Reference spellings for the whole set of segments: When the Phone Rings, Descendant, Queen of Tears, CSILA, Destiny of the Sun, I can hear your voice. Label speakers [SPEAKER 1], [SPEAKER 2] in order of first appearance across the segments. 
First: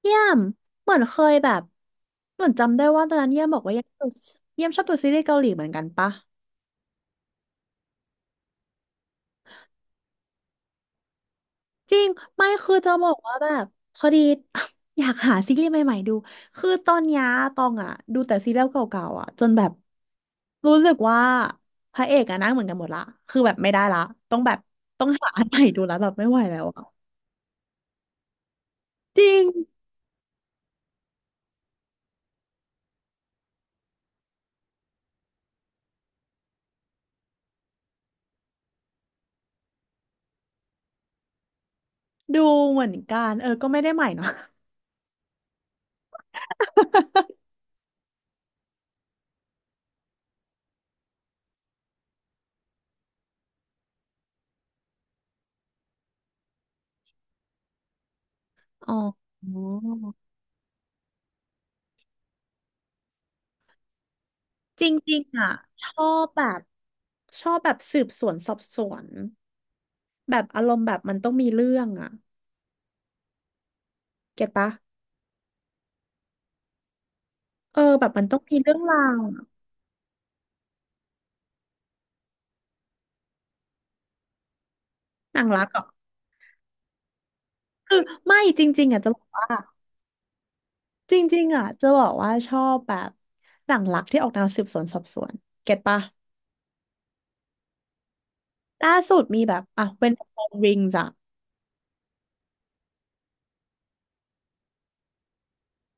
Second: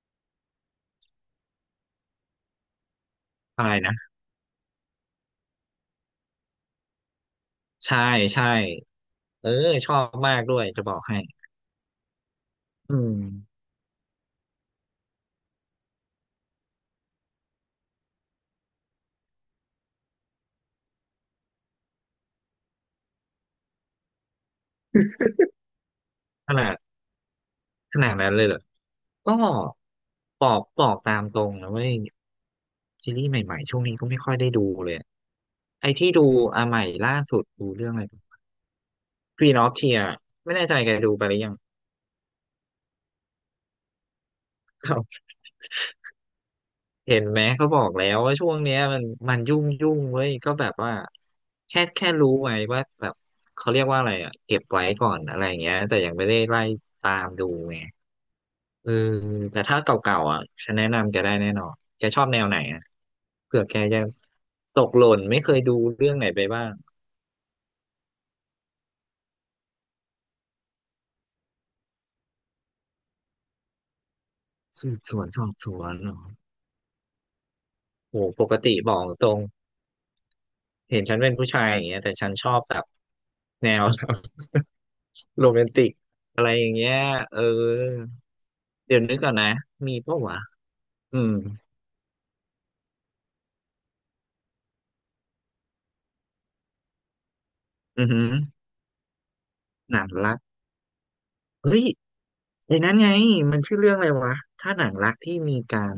[SPEAKER 1] เยี่ยมเหมือนเคยแบบเหมือนจำได้ว่าตอนนั้นเยี่ยมบอก
[SPEAKER 2] ใช่
[SPEAKER 1] ว่าเยี่ยม
[SPEAKER 2] นะ
[SPEAKER 1] ดูเยี่ยมชอบดูซีรีส์เกาหลีเหมือนกันปะ
[SPEAKER 2] ใช่ใช่เออชอบมากด้วยจะบอกให้
[SPEAKER 1] จริงไม่คือจะ
[SPEAKER 2] อื
[SPEAKER 1] บอ
[SPEAKER 2] ม
[SPEAKER 1] กว่าแบบพอดี อยากหาซีรีส์ใหม่ๆดู คือตอนเนี้ยตองอ่ะดูแต่ซีรีส์เก่าๆอ่ะจนแบบรู้สึกว่าพระเอกอะหนั่งเหมือนกันหมดละคือแบบไม่ได้ละต้องแบบต้องหาอันใหม่ดูแล้วแบบไม่ไหว
[SPEAKER 2] ข
[SPEAKER 1] แล้ว
[SPEAKER 2] นาด
[SPEAKER 1] อะ
[SPEAKER 2] ขนาดนั้นเลยเหรอ
[SPEAKER 1] จริ
[SPEAKER 2] ก็บ
[SPEAKER 1] ง
[SPEAKER 2] อกบอกตามตรงนะเว้ยซีรีส์ใหม่ๆช่วงนี้ก็ไม่ค่อยได้ดูเลยอะไอ้ที่ดูอ่ะใหม่ล่าสุดดูเรื่องอะไร Queen of Tears ไม่แน่ใจแกดูไปหรือยัง
[SPEAKER 1] ดูเหมือนกันเออก็ไม่ได้ใหม่เนาะ
[SPEAKER 2] เห็นไหมเขาบอกแล้วว่าช่วงเนี้ยมันยุ่งยุ่งเว้ยก็แบบว่าแค่รู้ไว้ว่าแบบเขาเรียกว่าอะไรอ่ะเก็บไว้ก่อนอะไรอย่างเงี้ยแต่ยังไม่ได้ไล่ตามดูไง เอ
[SPEAKER 1] อ๋
[SPEAKER 2] อ
[SPEAKER 1] อ
[SPEAKER 2] แต่ถ้าเก่าๆอ่ะฉันแนะนำแกได้แน่นอนแกชอบแนวไหนอ่ะเผื่อแกจะต
[SPEAKER 1] จ
[SPEAKER 2] กหล่
[SPEAKER 1] ริ
[SPEAKER 2] น
[SPEAKER 1] งๆ
[SPEAKER 2] ไม่
[SPEAKER 1] อ่ะ
[SPEAKER 2] เคยดู
[SPEAKER 1] ชอ
[SPEAKER 2] เรื่องไหน
[SPEAKER 1] บแบ
[SPEAKER 2] ไป
[SPEAKER 1] บ
[SPEAKER 2] บ้าง
[SPEAKER 1] ชอบแบบสืบสวนสอบสวนแบบอารมณ์แบบมันต้องมีเรื่องอ่ะเก็ตปะ
[SPEAKER 2] สืบสวนสอบสวนเหรอ
[SPEAKER 1] เออแบบ
[SPEAKER 2] โห
[SPEAKER 1] มันต้อง
[SPEAKER 2] ปก
[SPEAKER 1] มีเรื่
[SPEAKER 2] ติ
[SPEAKER 1] อง
[SPEAKER 2] บ
[SPEAKER 1] รา
[SPEAKER 2] อก
[SPEAKER 1] ว
[SPEAKER 2] ตรง
[SPEAKER 1] อะ
[SPEAKER 2] เห็นฉันเป็นผู้ชายอย่างเงี้ยแต่ฉันชอบแบบแนว
[SPEAKER 1] ห นัง
[SPEAKER 2] โรแม
[SPEAKER 1] รัก
[SPEAKER 2] น
[SPEAKER 1] เหร
[SPEAKER 2] ติ
[SPEAKER 1] อ่ะ
[SPEAKER 2] กอะไรอย่างเงี้ยเออ
[SPEAKER 1] คือไม่จริงๆ
[SPEAKER 2] เดี๋
[SPEAKER 1] อ่ะ
[SPEAKER 2] ยว
[SPEAKER 1] จะ
[SPEAKER 2] นึ
[SPEAKER 1] บ
[SPEAKER 2] ก
[SPEAKER 1] อก
[SPEAKER 2] ก่อน
[SPEAKER 1] ว่า
[SPEAKER 2] นะมีปะวะ
[SPEAKER 1] จ
[SPEAKER 2] อืม
[SPEAKER 1] ริงๆอ่ะจะบอกว่าชอบแบบหนังรักที่ออกแนวสืบสวนสอบสวนเก็ตปะ
[SPEAKER 2] อือหือ
[SPEAKER 1] ล่าสุดมีแบบอ่ะ
[SPEAKER 2] หนัง
[SPEAKER 1] When the
[SPEAKER 2] รัก
[SPEAKER 1] Phone Rings อ่ะ
[SPEAKER 2] เฮ้ยไอ้นั้นไงมันชื่อเรื่องอะไรวะถ้าหนังรักที่มีการ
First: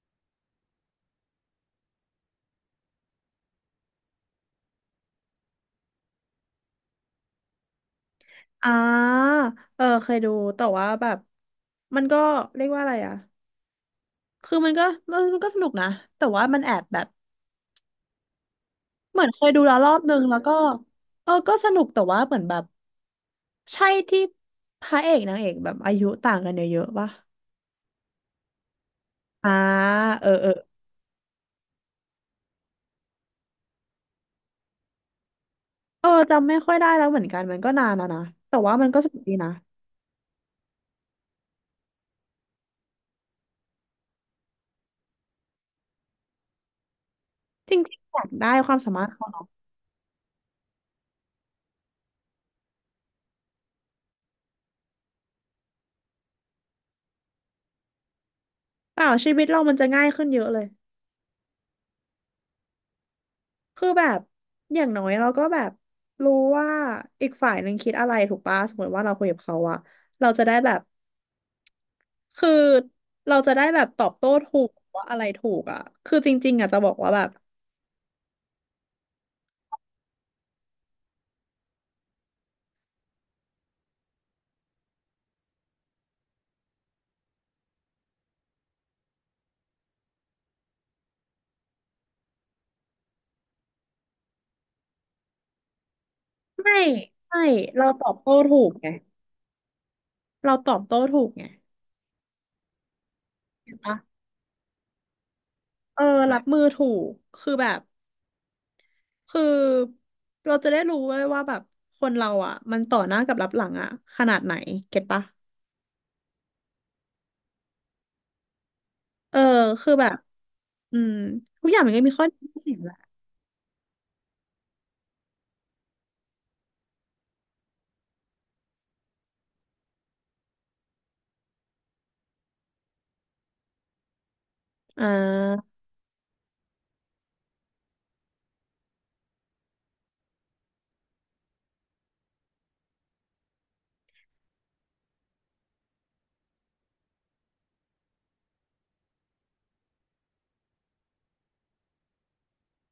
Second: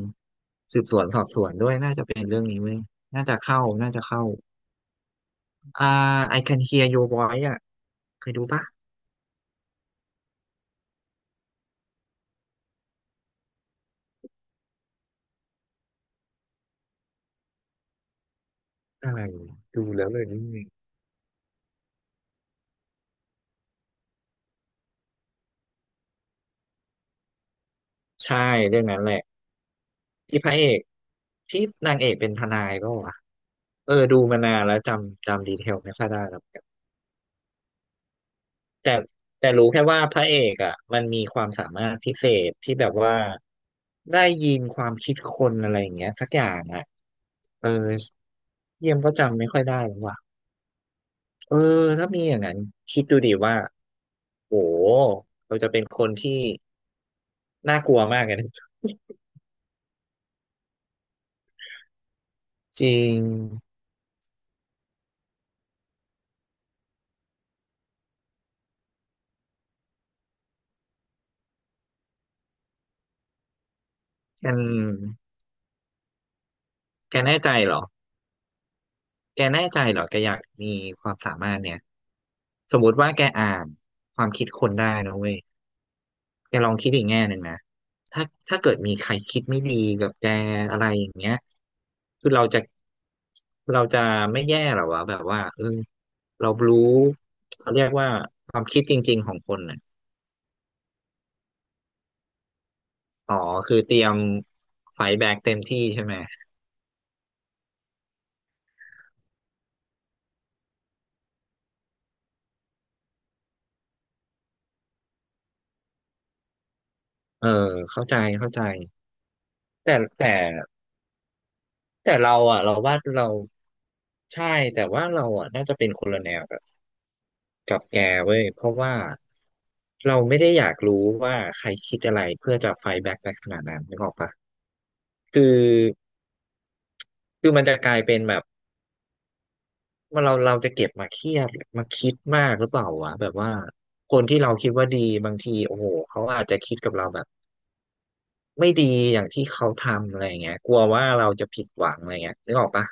[SPEAKER 2] น่เว้ยน่าจะเข้า อ่า I can hear your voice อ่ะเคยดูปะ
[SPEAKER 1] อ่าเออเคยดูแต่ว่าแบบมันก็เรียกว่าอะไรอ่ะคือมันก็สนุกนะแต่ว่ามันแอบแบบ
[SPEAKER 2] อะ
[SPEAKER 1] เห
[SPEAKER 2] ไร
[SPEAKER 1] มือนเคยดูแล้ว
[SPEAKER 2] ดู
[SPEAKER 1] รอบ
[SPEAKER 2] แล้ว
[SPEAKER 1] นึ
[SPEAKER 2] เล
[SPEAKER 1] ง
[SPEAKER 2] ย
[SPEAKER 1] แล้ว
[SPEAKER 2] นี่
[SPEAKER 1] ก็เออก็สนุกแต่ว่าเหมือนแบบใช่ที่พระเอกนางเอกแบบอายุต่างกันเยอะๆป่ะ
[SPEAKER 2] ใช่เรื่องนั้นแหละ
[SPEAKER 1] อ่าเออ
[SPEAKER 2] ที่
[SPEAKER 1] เอ
[SPEAKER 2] พ
[SPEAKER 1] อ
[SPEAKER 2] ระเอกที่นางเอกเป็นทนายก็วะดูมานานแล้วจำดีเทลไม่ค่
[SPEAKER 1] เอ
[SPEAKER 2] อ
[SPEAKER 1] อ
[SPEAKER 2] ยได้แล้ว
[SPEAKER 1] จำไม่
[SPEAKER 2] กัน
[SPEAKER 1] ค่อยได้แล้วเหมือนกันมันก็นานแล้วนะแต่ว่ามัน
[SPEAKER 2] แต่
[SPEAKER 1] ก็สนุกดี
[SPEAKER 2] แต่
[SPEAKER 1] นะ
[SPEAKER 2] รู้แค่ว่าพระเอกอ่ะมันมีความสามารถพิเศษที่แบบว่าได้ยินความคิดคนอะไรอย่างเงี้ยสักอย่างอ่ะเออ
[SPEAKER 1] จริงๆอยากได้ความสา
[SPEAKER 2] เยี่ยม
[SPEAKER 1] มารถ
[SPEAKER 2] ก็
[SPEAKER 1] เขา
[SPEAKER 2] จำ
[SPEAKER 1] เนาะ
[SPEAKER 2] ไม่ค่อยได้แล้วว่ะเออถ้ามีอย่างนั้นคิดดูดิว่าโหเราจะเป็นคนที่ น่ากลัวมากเลยนะ
[SPEAKER 1] เปล่าชีวิตเรามันจะง่ายขึ้นเยอะเลย
[SPEAKER 2] จริง
[SPEAKER 1] คือแบบอย่างน้อยเราก็แบบรู้ว่าอีกฝ่ายหนึ่งคิดอะไรถูกป่ะสมมติว่าเราคุยกับเขาอะเราจะได้แบบ คือเราจะได้แบบตอบโต้
[SPEAKER 2] แกน
[SPEAKER 1] ถูกว่าอะไรถูกอ่ะคือจริงๆอ่ะจะบอกว่า
[SPEAKER 2] แก
[SPEAKER 1] แบบ
[SPEAKER 2] แน่ใจเหรอ แกแน่ใจเหรอแกอยากมีความสามารถเนี่ยสมมติว่าแกอ่านความคิดคนได้นะเว้ยแกลองคิดอีกแง่หนึ่งนะถ้าถ้าเกิดมีใครคิดไม่ดีกับแกอะไรอย่างเงี้ยคือเราจะไม่แย่เหรอวะแบบว่า เรา
[SPEAKER 1] ไม่
[SPEAKER 2] รู้
[SPEAKER 1] ไม่
[SPEAKER 2] เขาเรี
[SPEAKER 1] เรา
[SPEAKER 2] ยก
[SPEAKER 1] ต
[SPEAKER 2] ว่า
[SPEAKER 1] อบโต้
[SPEAKER 2] ค
[SPEAKER 1] ถู
[SPEAKER 2] วาม
[SPEAKER 1] ก
[SPEAKER 2] คิด
[SPEAKER 1] ไง
[SPEAKER 2] จริงๆของคนน่ะ
[SPEAKER 1] เราตอบโต้ถูกไง
[SPEAKER 2] อ๋อ
[SPEAKER 1] เห็
[SPEAKER 2] คื
[SPEAKER 1] น
[SPEAKER 2] อเต
[SPEAKER 1] ปะ
[SPEAKER 2] รียมไฟท์แบ็กเต็มที่
[SPEAKER 1] เอ
[SPEAKER 2] ใช่
[SPEAKER 1] อ
[SPEAKER 2] ไหม
[SPEAKER 1] รับมือถูกคือแบบคือเราจะได้รู้ด้วยว่าแบบคนเราอ่ะมันต่อหน้ากับรับหลังอ่ะขนาดไหนเก็ตปะ
[SPEAKER 2] เออเข้าใจเข้าใจ
[SPEAKER 1] เออคือ
[SPEAKER 2] แต่
[SPEAKER 1] แบบ
[SPEAKER 2] แต่
[SPEAKER 1] อืมทุกอย่างมันก็
[SPEAKER 2] แต่
[SPEAKER 1] มีข้อ
[SPEAKER 2] เรา
[SPEAKER 1] ดีข้
[SPEAKER 2] อ่ะ
[SPEAKER 1] อเสี
[SPEAKER 2] เรา
[SPEAKER 1] ยแห
[SPEAKER 2] ว่า
[SPEAKER 1] ละ
[SPEAKER 2] เราใช่แต่ว่าเราอ่ะน่าจะเป็นคนละแนวกับแกเว้ยเพราะว่าเราไม่ได้อยากรู้ว่าใครคิดอะไรเพื่อจะไฟแบ็กในขนาดนั้นนึกออกปะ
[SPEAKER 1] อ่
[SPEAKER 2] คือ
[SPEAKER 1] า
[SPEAKER 2] คือมันจะกลายเป็นแบบว่าเราจะเก็บมาเครียดมาคิดมากหรือเปล่าวะแบบว่าคนที่เราคิดว่าดีบางทีโอ้โหเขาอาจจะคิดกับเราแบบไม่ดีอย่างที่เขาทำอะไรเงี้ยกลัวว่าเราจะผิดหวังอะไรเงี้ยนึกออกปะ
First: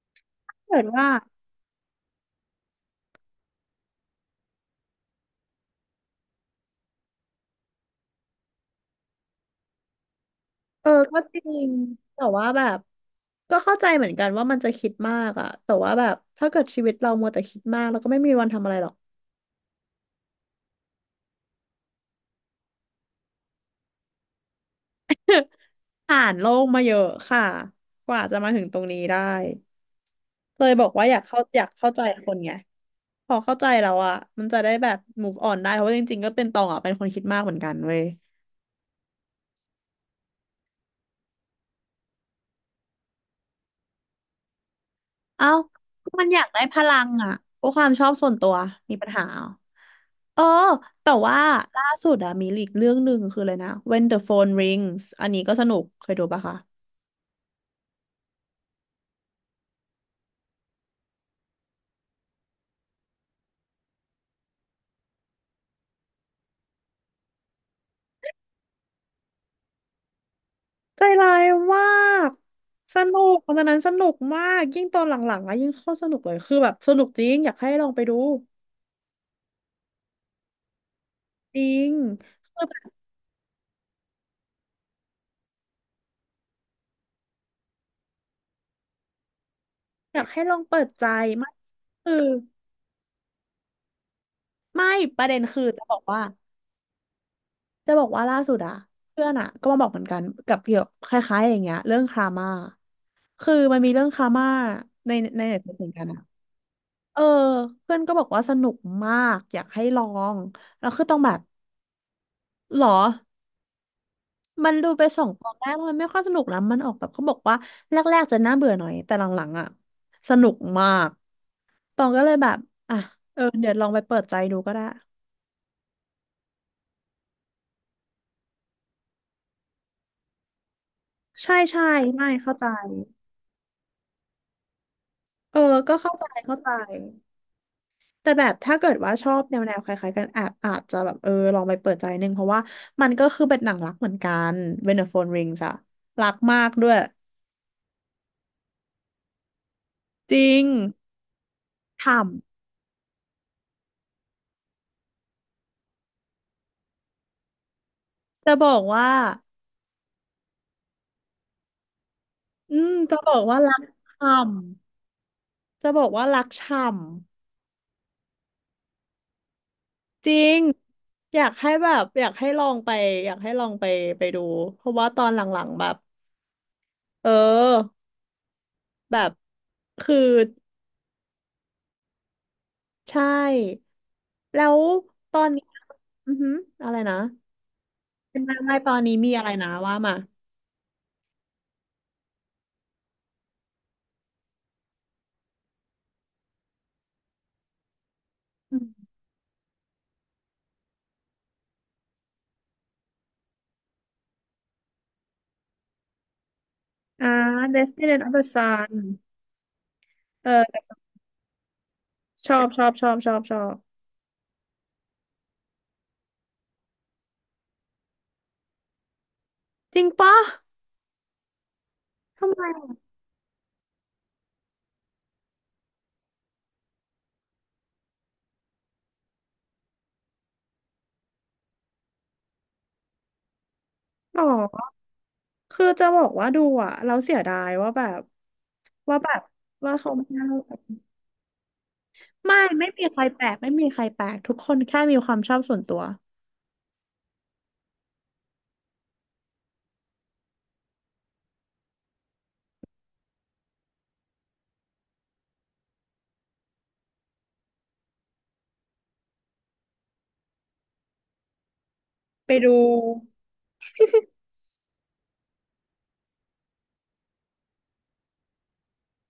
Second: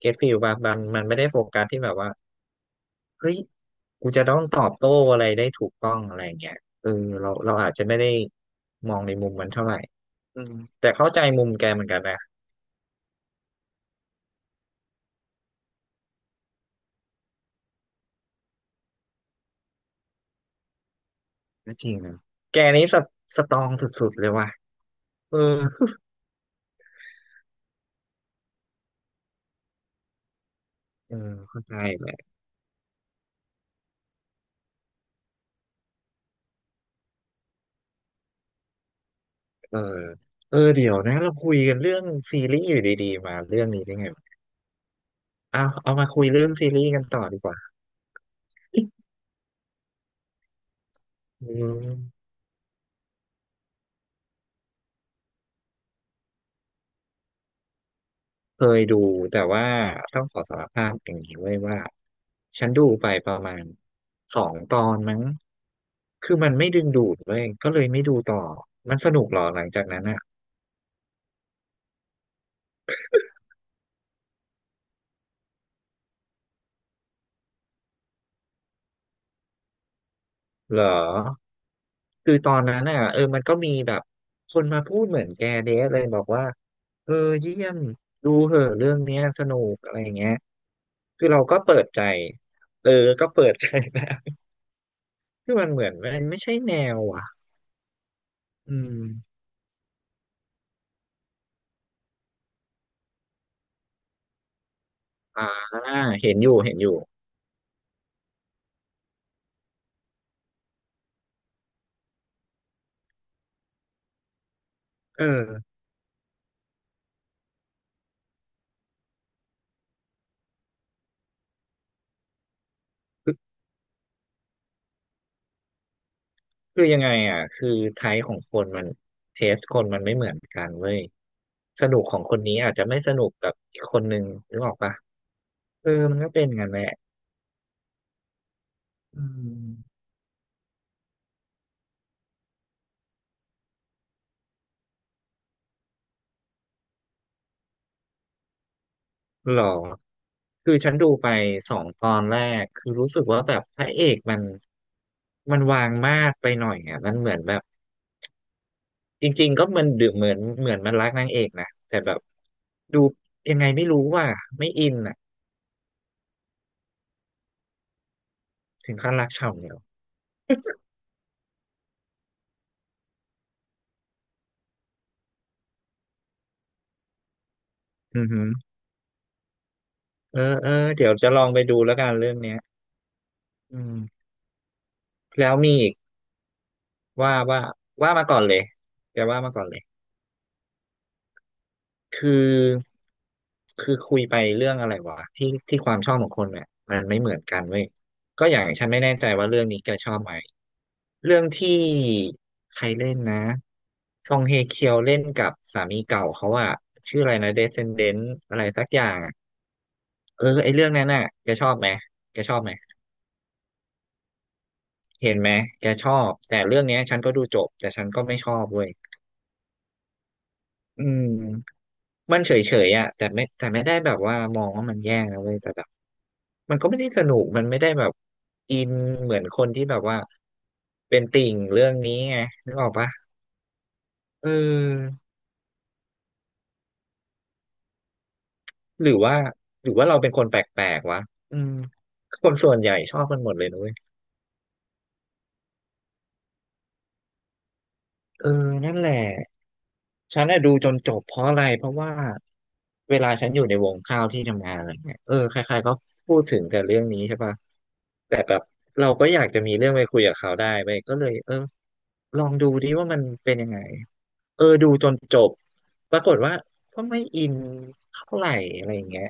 [SPEAKER 2] เก็ตฟีลปะ
[SPEAKER 1] ถ้า
[SPEAKER 2] มัน
[SPEAKER 1] เกิด
[SPEAKER 2] มัน
[SPEAKER 1] ว่า
[SPEAKER 2] ไม่ได้โฟกัสที่แบบว่า เฮ้ยกูจะต้องตอบโต้อะไรได้ถูกต้องอะไรเงี้ยเออเราอาจจะไม่ได้มองในมุมมันเท่าไหร่อืม
[SPEAKER 1] เอ
[SPEAKER 2] แต่
[SPEAKER 1] อ
[SPEAKER 2] เข้า
[SPEAKER 1] ก็
[SPEAKER 2] ใจ
[SPEAKER 1] จ
[SPEAKER 2] มุ
[SPEAKER 1] ริ
[SPEAKER 2] มแก
[SPEAKER 1] ง
[SPEAKER 2] เหมือนกันนะ
[SPEAKER 1] แต่ว่าแบบก็เข้าใจเหมือนกันว่ามันจะคิดมากอะแต่ว่าแบบถ้าเกิดชีวิตเรามัวแต่คิดมากเราก็ไม่มีวันทำอะไรหรอก
[SPEAKER 2] ก็จริงนะแกนี้สตรองสุดๆเลยว่ะเออ
[SPEAKER 1] ผ่านโลกมาเยอะค่ะกว่าจะมาถึงตรงนี้ได้เลยบอกว่าอ
[SPEAKER 2] เออ
[SPEAKER 1] ยากเข้าอ
[SPEAKER 2] เข้า
[SPEAKER 1] ยาก
[SPEAKER 2] ใจ
[SPEAKER 1] เข้าใจ
[SPEAKER 2] แหละ
[SPEAKER 1] คนไงพอเข้าใจแล้วอะมันจะได้แบบ move on ได้เพราะว่าจริงๆก็เป็นตองอะเป็นคนคิดมากเหมือนกันเว้ย
[SPEAKER 2] เออเออเดี๋ยวนะเราคุยกันเรื่องซีรีส์อยู่ดีๆมาเรื่องนี้ได้ไงวะ
[SPEAKER 1] เอ้า
[SPEAKER 2] เอามา
[SPEAKER 1] ก็
[SPEAKER 2] คุ
[SPEAKER 1] มั
[SPEAKER 2] ย
[SPEAKER 1] นอยา
[SPEAKER 2] เรื่
[SPEAKER 1] ก
[SPEAKER 2] อง
[SPEAKER 1] ได้
[SPEAKER 2] ซี
[SPEAKER 1] พ
[SPEAKER 2] รีส์
[SPEAKER 1] ลั
[SPEAKER 2] กัน
[SPEAKER 1] ง
[SPEAKER 2] ต่อ
[SPEAKER 1] อ่ะ
[SPEAKER 2] ดีกว่า
[SPEAKER 1] ก็ความชอบส่วนตัวมีปัญหาเหรอเออแต่ว่า
[SPEAKER 2] อื
[SPEAKER 1] ล่าสุด
[SPEAKER 2] ม
[SPEAKER 1] อะมีอีกเรื่องหนึ่งคืออะไรนะ When the Phone Rings อันนี้ก็สนุกเคยดูปะคะ
[SPEAKER 2] เคยดูแต่ว่าต้องขอสารภาพอย่างนี้ไว้ยว่าฉันดูไปประมาณสองตอนมั้งคือมันไม่ดึงดูดเว้ยก็เลยไม่ดูต่อมันสนุกเหรอหลังจากนั้นอะ
[SPEAKER 1] ใจร้ายมากสนุกตอนนั้นสนุกมากยิ่งตอนหลังๆอะยิ่งเข้าสนุกเลยคือแบบสนุกจริงอยากให้ลองไปดู
[SPEAKER 2] เหรอ
[SPEAKER 1] จริง
[SPEAKER 2] คือตอนนั้นอะมันก็มีแบบคนมาพูดเหมือนแกเดสเลยบอกว่าเออเยี่ยมดูเหอะเรื่องเนี้ยสนุกอะไรอย่าง
[SPEAKER 1] อยาก
[SPEAKER 2] เงี้ย
[SPEAKER 1] ให้ลองเปิดใจ
[SPEAKER 2] คือเรา
[SPEAKER 1] ไม่
[SPEAKER 2] ก็เปิดใจ
[SPEAKER 1] คือ
[SPEAKER 2] เออก็เปิดใจนะ
[SPEAKER 1] ไม่ประเด็น
[SPEAKER 2] คือ
[SPEAKER 1] คือ
[SPEAKER 2] มันเห
[SPEAKER 1] จะ
[SPEAKER 2] มือ
[SPEAKER 1] บ
[SPEAKER 2] น
[SPEAKER 1] อก
[SPEAKER 2] มั
[SPEAKER 1] ว่า
[SPEAKER 2] นไม่ใช่แนวอ่ะ
[SPEAKER 1] จะบอกว่าล่าสุดอะ
[SPEAKER 2] อืม
[SPEAKER 1] เพื่อนอะก็มาบอกเหมือนกันกับเกี่ยวคล้ายๆอย่างเงี้ยเรื่องครามาคือมันมีเรื่องครามาใน
[SPEAKER 2] อ่า
[SPEAKER 1] เน็ตเหมือนกันอะ
[SPEAKER 2] เห็นอยู่เห็นอยู่
[SPEAKER 1] เออเพื่อนก็บอกว่าสนุกมากอยากให้ลองแล้วคือต้องแบบหรอมันดูไปส
[SPEAKER 2] เอ
[SPEAKER 1] องตอนแรก
[SPEAKER 2] อ
[SPEAKER 1] ลมันไม่ค่อยสนุกนะมันออกแบบเขาบอกว่าแรกๆจะน่าเบื่อหน่อยแต่หลังๆอะสนุกมากตองก็เลยแบบอ่ะ
[SPEAKER 2] คือ
[SPEAKER 1] เออเดี๋ยวลองไปเปิดใจดูก็ได้
[SPEAKER 2] คือยังไงอ่ะคือไทป์ของคนมันเทสคนมันไม่เหมือนกันเว้ย
[SPEAKER 1] ใช่ใช่
[SPEAKER 2] สนุกของ
[SPEAKER 1] ไม่
[SPEAKER 2] คน
[SPEAKER 1] เข้า
[SPEAKER 2] นี้
[SPEAKER 1] ใจ
[SPEAKER 2] อาจจะไม่สนุกกับอีกคนนึงนึกออกปะ
[SPEAKER 1] เออ
[SPEAKER 2] เออ
[SPEAKER 1] ก็เข้า
[SPEAKER 2] มัน
[SPEAKER 1] ใจ
[SPEAKER 2] ก็เป็น
[SPEAKER 1] เข้า
[SPEAKER 2] งั้
[SPEAKER 1] ใจ
[SPEAKER 2] นแหละ
[SPEAKER 1] แต่แบบถ้าเกิดว่า
[SPEAKER 2] อื
[SPEAKER 1] ชอบแนวแนวค
[SPEAKER 2] ม
[SPEAKER 1] ล้ายๆกันอาจอาจจะแบบเออลองไปเปิดใจหนึ่งเพราะว่ามันก็คือเป็นหนังรักเหมือนกันเวนเดอร์โฟนริงส์อะรักมากด้วย
[SPEAKER 2] หรอ
[SPEAKER 1] จริง
[SPEAKER 2] คือฉันดูไปสองตอ
[SPEAKER 1] ฉ่
[SPEAKER 2] นแรกคือรู้สึกว่าแบบพระเอกมันวางมาดไปหน่อยอ่ะมันเหมือนแบบ
[SPEAKER 1] ำจะบอกว่า
[SPEAKER 2] จริงๆก็มันดูเหมือนมันรักนางเอกนะแต่แบบ
[SPEAKER 1] อืม
[SPEAKER 2] ดู
[SPEAKER 1] จะบอก
[SPEAKER 2] ยั
[SPEAKER 1] ว่า
[SPEAKER 2] งไง
[SPEAKER 1] รัก
[SPEAKER 2] ไม่รู้ว่า
[SPEAKER 1] ฉ่
[SPEAKER 2] ไม่อินอ่ะ
[SPEAKER 1] ำจะบอกว่ารักฉ่
[SPEAKER 2] ถึงขั้นรักเฉ่เนยเ
[SPEAKER 1] ำจริงอยากให้แบบอยากให้ลองไปอยากให้ลองไปไปดูเพราะว่าตอนหลังๆแบบเออแบบคือ
[SPEAKER 2] เออเออเดี๋ยวจะลองไปดูแล้วกันเรื่องเนี้ย
[SPEAKER 1] ใช่
[SPEAKER 2] อืม
[SPEAKER 1] แล้วตอน
[SPEAKER 2] แล้ว
[SPEAKER 1] นี้
[SPEAKER 2] มีอีก
[SPEAKER 1] อือหืออะไรนะ
[SPEAKER 2] ว่าว่าว่ามาก่อนเล
[SPEAKER 1] ไม่
[SPEAKER 2] ย
[SPEAKER 1] ไม่ตอนนี้
[SPEAKER 2] แก
[SPEAKER 1] มี
[SPEAKER 2] ว่า
[SPEAKER 1] อะไร
[SPEAKER 2] มาก่อน
[SPEAKER 1] นะ
[SPEAKER 2] เลย
[SPEAKER 1] ว่ามา
[SPEAKER 2] คือคือคุยไปเรื่องอะไรวะที่ที่ความชอบของคนเนี่ยมันไม่เหมือนกันเว้ยก็อย่าง
[SPEAKER 1] อื
[SPEAKER 2] ฉันไม่
[SPEAKER 1] ม
[SPEAKER 2] แน่ใจว่าเรื่องนี้แกชอบไหมเรื่องที่ใครเล่นนะซองเฮเคียวเล่นกับสามีเก่าเขาอะชื่อ
[SPEAKER 1] อ่า
[SPEAKER 2] อะไรนะ
[SPEAKER 1] Destiny
[SPEAKER 2] Descendant
[SPEAKER 1] of the
[SPEAKER 2] อะไรสัก
[SPEAKER 1] Sun
[SPEAKER 2] อย่างอะเออไอเรื่อ
[SPEAKER 1] เออ
[SPEAKER 2] งนั้นน่ะแกชอบไหมแก
[SPEAKER 1] ช
[SPEAKER 2] ช
[SPEAKER 1] อ
[SPEAKER 2] อบ
[SPEAKER 1] บ
[SPEAKER 2] ไหม
[SPEAKER 1] ชอบชอบชอบชอบ
[SPEAKER 2] เห็นไหมแกชอบแต่เรื่องเนี้ยฉันก็ดูจบแต่ฉันก็ไม่ชอบเว้ย
[SPEAKER 1] จริงปะ
[SPEAKER 2] อืมมัน
[SPEAKER 1] ทำ
[SPEAKER 2] เฉ
[SPEAKER 1] ไม
[SPEAKER 2] ยๆ
[SPEAKER 1] อะ
[SPEAKER 2] อ่ะแต่ไม่ได้แบบว่ามองว่ามันแย่นะเว้ยแต่แบบมันก็ไม่ได้สนุกมันไม่ได้แบบอินเหมือนคนที่แบบว่าเป็นติ่งเรื่องนี้ไงนึกออกปะ
[SPEAKER 1] หร
[SPEAKER 2] เ
[SPEAKER 1] อ
[SPEAKER 2] ออ
[SPEAKER 1] คือจะบอกว่าดูอ่ะเราเสียดายว่าแบบ
[SPEAKER 2] หรื
[SPEAKER 1] ว่า
[SPEAKER 2] อ
[SPEAKER 1] แบ
[SPEAKER 2] ว่า
[SPEAKER 1] บ
[SPEAKER 2] หรื
[SPEAKER 1] ว่า
[SPEAKER 2] อว่า
[SPEAKER 1] เขา
[SPEAKER 2] เรา
[SPEAKER 1] ไม่
[SPEAKER 2] เป็นค
[SPEAKER 1] เลา
[SPEAKER 2] นแปลกๆวะอืมคน
[SPEAKER 1] ไม่
[SPEAKER 2] ส่วน
[SPEAKER 1] ไม่
[SPEAKER 2] ใหญ่
[SPEAKER 1] มี
[SPEAKER 2] ช
[SPEAKER 1] ใค
[SPEAKER 2] อ
[SPEAKER 1] ร
[SPEAKER 2] บกั
[SPEAKER 1] แป
[SPEAKER 2] น
[SPEAKER 1] ล
[SPEAKER 2] หมด
[SPEAKER 1] ก
[SPEAKER 2] เลย
[SPEAKER 1] ไม่
[SPEAKER 2] นะ
[SPEAKER 1] มี
[SPEAKER 2] เว้ย
[SPEAKER 1] ใครแปลกทุกคนแค่มีความชอบส่วนตัว
[SPEAKER 2] เออนั่นแหละ ฉันน่ะดูจนจบเพราะอะไรเพราะว่าเวลาฉันอยู่ในวงข้าวที่ทำงานอะไรเงี้ยเออใครๆก็พูดถึงแต่เรื่องนี้ใช่ป่ะแต่แบบเราก็อยากจะมีเรื่องไปคุยกับเขาได้ไปก็เลยเออลอ
[SPEAKER 1] ไป
[SPEAKER 2] งดู
[SPEAKER 1] ดู
[SPEAKER 2] ดิว่ามันเป็นยังไงเออดูจนจบปรากฏว่าก็ไม่อินเท่าไหร่อะไรอย่างเงี้ย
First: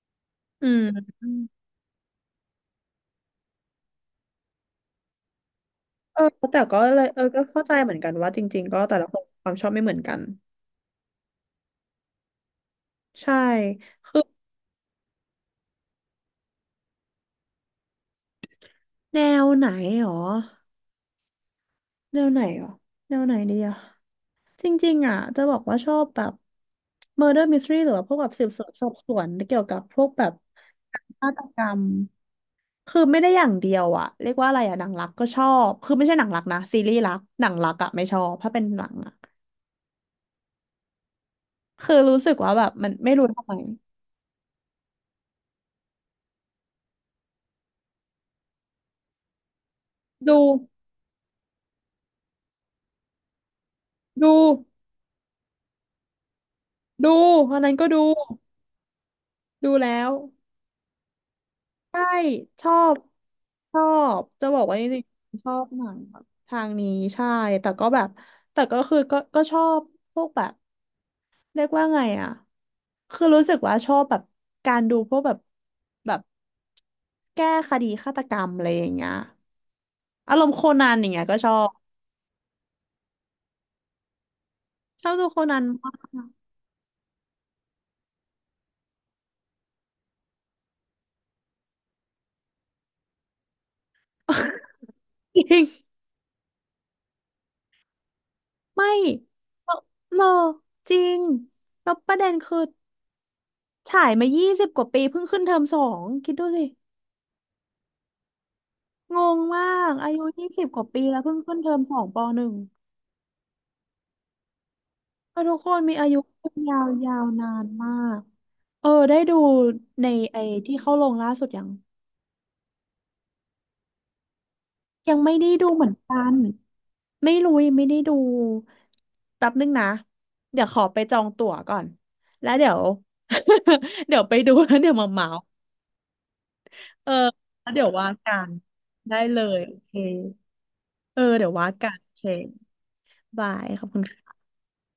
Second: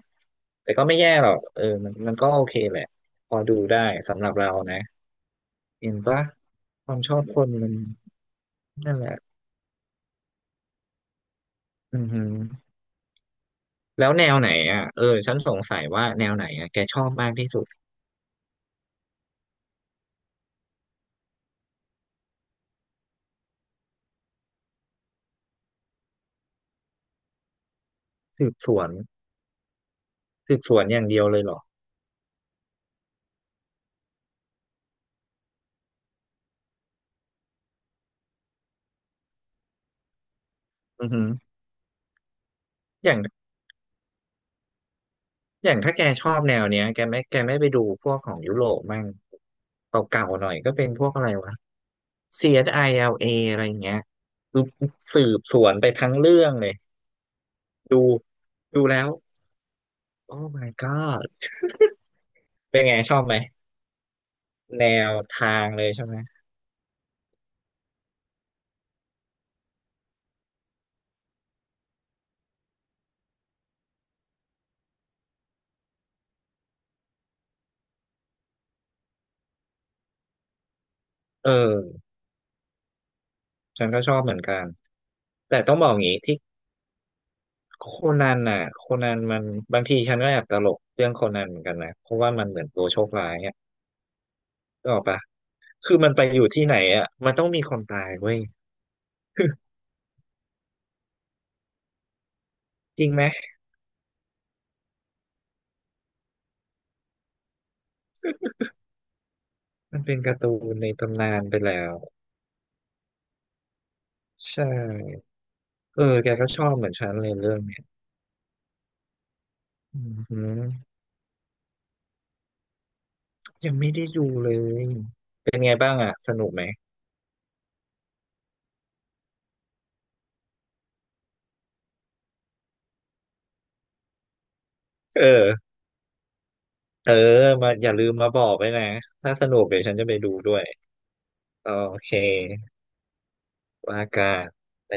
[SPEAKER 1] อื
[SPEAKER 2] แต่ก็ไม่
[SPEAKER 1] ม
[SPEAKER 2] แย่หรอกเออมันมันก็โอเคแหละพอดูได้สำหรับเรานะเห็น
[SPEAKER 1] เอ
[SPEAKER 2] ปะ
[SPEAKER 1] อแต่ก็
[SPEAKER 2] ควา
[SPEAKER 1] เล
[SPEAKER 2] ม
[SPEAKER 1] ย
[SPEAKER 2] ช
[SPEAKER 1] เอ
[SPEAKER 2] อ
[SPEAKER 1] อ
[SPEAKER 2] บค
[SPEAKER 1] ก็
[SPEAKER 2] น
[SPEAKER 1] เข้า
[SPEAKER 2] มั
[SPEAKER 1] ใจ
[SPEAKER 2] น
[SPEAKER 1] เหมือนกันว่าจริงๆก็แต่
[SPEAKER 2] นั่นแห
[SPEAKER 1] ละค
[SPEAKER 2] ละ
[SPEAKER 1] นความชอบไม่เหมือนกัน
[SPEAKER 2] อือหือ
[SPEAKER 1] ใช่
[SPEAKER 2] แล้ว
[SPEAKER 1] คือ
[SPEAKER 2] แนวไหนอ่ะเออฉันสงสัยว่าแนวไหนอ่ะแกชอบมากที่สุด
[SPEAKER 1] แนวไหนหรอ แนวไหนอ่ะแนวไหนดีอ่ะจริงๆอ่ะจะบอกว่าชอบแบบ murder mystery หรือว่าพวกแบบสื
[SPEAKER 2] สื
[SPEAKER 1] บ
[SPEAKER 2] บ
[SPEAKER 1] สว
[SPEAKER 2] ส
[SPEAKER 1] น
[SPEAKER 2] ว
[SPEAKER 1] สอ
[SPEAKER 2] น
[SPEAKER 1] บสวนเกี่ยวกับพวกแบบ
[SPEAKER 2] สืบสวนอ
[SPEAKER 1] กา
[SPEAKER 2] ย่าง
[SPEAKER 1] ร
[SPEAKER 2] เดียว
[SPEAKER 1] ฆา
[SPEAKER 2] เล
[SPEAKER 1] ต
[SPEAKER 2] ยเหร
[SPEAKER 1] ก
[SPEAKER 2] อ
[SPEAKER 1] รรมคือไม่ได้อย่างเดียวอ่ะเรียกว่าอะไรอ่ะหนังรักก็ชอบคือไม่ใช่หนังรักนะซีรีส์รักหนังรักอ่ะไม่ชอบถ้าเป็นหนังอ่ะ
[SPEAKER 2] อือหือ
[SPEAKER 1] คือรู้สึกว่าแบบมัน
[SPEAKER 2] อ
[SPEAKER 1] ไม่
[SPEAKER 2] ย่าง
[SPEAKER 1] รู้ทำไม
[SPEAKER 2] อย่างถ้าแกชอบแนวเนี้ยแกไม่ไปดูพวกของยุโรปมั่งเก่า
[SPEAKER 1] ดู
[SPEAKER 2] ๆหน่อยก็เป็นพวกอะไรวะ CSILA อสไอแอลเออะไรอย่างเงี้ย
[SPEAKER 1] ดู
[SPEAKER 2] คือสืบสวนไปทั้งเรื่องเลย
[SPEAKER 1] ดูอันนั้นก็
[SPEAKER 2] ดู
[SPEAKER 1] ดู
[SPEAKER 2] ดูแล้ว
[SPEAKER 1] ดูแล้ว
[SPEAKER 2] โอ้ my god
[SPEAKER 1] ใช่ชอ
[SPEAKER 2] เป็นไง
[SPEAKER 1] บ
[SPEAKER 2] ชอบไหม
[SPEAKER 1] ชอบจะบอกว่าจ
[SPEAKER 2] แน
[SPEAKER 1] ริง
[SPEAKER 2] ว
[SPEAKER 1] ๆช
[SPEAKER 2] ทา
[SPEAKER 1] อบ
[SPEAKER 2] ง
[SPEAKER 1] ห
[SPEAKER 2] เล
[SPEAKER 1] นั
[SPEAKER 2] ย
[SPEAKER 1] ง
[SPEAKER 2] ใช่
[SPEAKER 1] แบ
[SPEAKER 2] ไหม
[SPEAKER 1] บทางนี้ใช่แต่ก็แบบแต่ก็คือก็ชอบพวกแบบเรียกว่าไงอ่ะคือรู้สึกว่าชอบแบบการดูพวกแบบแบบแก้คดีฆาตกรรมอะไรอย่างเงี้ยอารมณ์โคนันอย่างเงี้ยก็ช
[SPEAKER 2] เอ
[SPEAKER 1] อบ
[SPEAKER 2] อฉันก็ชอบเหมือนกัน
[SPEAKER 1] ชอบดูโคนั
[SPEAKER 2] แต่
[SPEAKER 1] น
[SPEAKER 2] ต้องบอ
[SPEAKER 1] มา
[SPEAKER 2] ก
[SPEAKER 1] ก
[SPEAKER 2] อย่างนี้ที่ โคนันน่ะโคนันมันบางทีฉันก็แอบตลกเรื่องโคนันเหมือนกันนะเพราะว่ามันเหมือนตัวโชคร้ายอ่ะก็ออก ปะ
[SPEAKER 1] จริง
[SPEAKER 2] คือมันไปอยู่ที่ไหนอ่ะมันต้องมีคนตายเว้ย
[SPEAKER 1] ไม่ เราเราจริงแล้วประเด็นคือ
[SPEAKER 2] จริงไหม
[SPEAKER 1] ฉายมายี่สิบกว่าปีเพิ่งขึ้นเทอมสองคิดดูสิ งงมาก
[SPEAKER 2] มัน
[SPEAKER 1] อา
[SPEAKER 2] เป็น
[SPEAKER 1] ยุ
[SPEAKER 2] การ์
[SPEAKER 1] ยี่
[SPEAKER 2] ตู
[SPEAKER 1] สิบ
[SPEAKER 2] น
[SPEAKER 1] กว่า
[SPEAKER 2] ใน
[SPEAKER 1] ปีแล้ว
[SPEAKER 2] ตำนา
[SPEAKER 1] เพิ่ง
[SPEAKER 2] น
[SPEAKER 1] ขึ้
[SPEAKER 2] ไป
[SPEAKER 1] นเทอม
[SPEAKER 2] แล้
[SPEAKER 1] ส
[SPEAKER 2] ว
[SPEAKER 1] องปหนึ่ง
[SPEAKER 2] ใช่
[SPEAKER 1] ก็ทุกคนมี
[SPEAKER 2] เอ
[SPEAKER 1] อา
[SPEAKER 2] อ
[SPEAKER 1] ยุ
[SPEAKER 2] แกก็ชอบ
[SPEAKER 1] ยา
[SPEAKER 2] เห
[SPEAKER 1] ว
[SPEAKER 2] มือนฉั
[SPEAKER 1] ยา
[SPEAKER 2] น
[SPEAKER 1] ว
[SPEAKER 2] เลย
[SPEAKER 1] นา
[SPEAKER 2] เรื่อง
[SPEAKER 1] น
[SPEAKER 2] เนี้ย
[SPEAKER 1] มากเออได้ดู
[SPEAKER 2] อื
[SPEAKER 1] ใน
[SPEAKER 2] อ
[SPEAKER 1] ไอ
[SPEAKER 2] หื
[SPEAKER 1] ที่
[SPEAKER 2] อ
[SPEAKER 1] เข้าลงล่าสุด
[SPEAKER 2] ยังไม่ได้ดูเลย
[SPEAKER 1] ยังไม่ได้
[SPEAKER 2] เป็น
[SPEAKER 1] ดู
[SPEAKER 2] ไง
[SPEAKER 1] เหมือ
[SPEAKER 2] บ้า
[SPEAKER 1] น
[SPEAKER 2] งอ่ะ
[SPEAKER 1] กั
[SPEAKER 2] ส
[SPEAKER 1] น
[SPEAKER 2] นุกไหม
[SPEAKER 1] ไม่รู้ยังไม่ได้ดูแป๊บนึงนะเดี๋ยวขอไปจองตั๋วก่อนแล้วเดี๋ยว เดี๋ยวไปดูแล้วเดี๋ยวมา
[SPEAKER 2] เอ
[SPEAKER 1] เมาส์
[SPEAKER 2] อ
[SPEAKER 1] เอ
[SPEAKER 2] เอ
[SPEAKER 1] อ
[SPEAKER 2] อ
[SPEAKER 1] แล้
[SPEAKER 2] มา
[SPEAKER 1] วเดี๋
[SPEAKER 2] อ
[SPEAKER 1] ยว
[SPEAKER 2] ย่าลื
[SPEAKER 1] ว่า
[SPEAKER 2] มมา
[SPEAKER 1] กั
[SPEAKER 2] บอ
[SPEAKER 1] น
[SPEAKER 2] กไว้นะ
[SPEAKER 1] ได้
[SPEAKER 2] ถ้า
[SPEAKER 1] เล
[SPEAKER 2] สนุ
[SPEAKER 1] ย
[SPEAKER 2] ก
[SPEAKER 1] โอ
[SPEAKER 2] เดี๋ยว
[SPEAKER 1] เค
[SPEAKER 2] ฉันจะไปดูด้วย
[SPEAKER 1] เออเดี๋ยวว่า
[SPEAKER 2] โอ
[SPEAKER 1] กันโอ
[SPEAKER 2] เค
[SPEAKER 1] เคบายขอบคุ
[SPEAKER 2] ว่า
[SPEAKER 1] ณ
[SPEAKER 2] กั
[SPEAKER 1] ค่ะ
[SPEAKER 2] น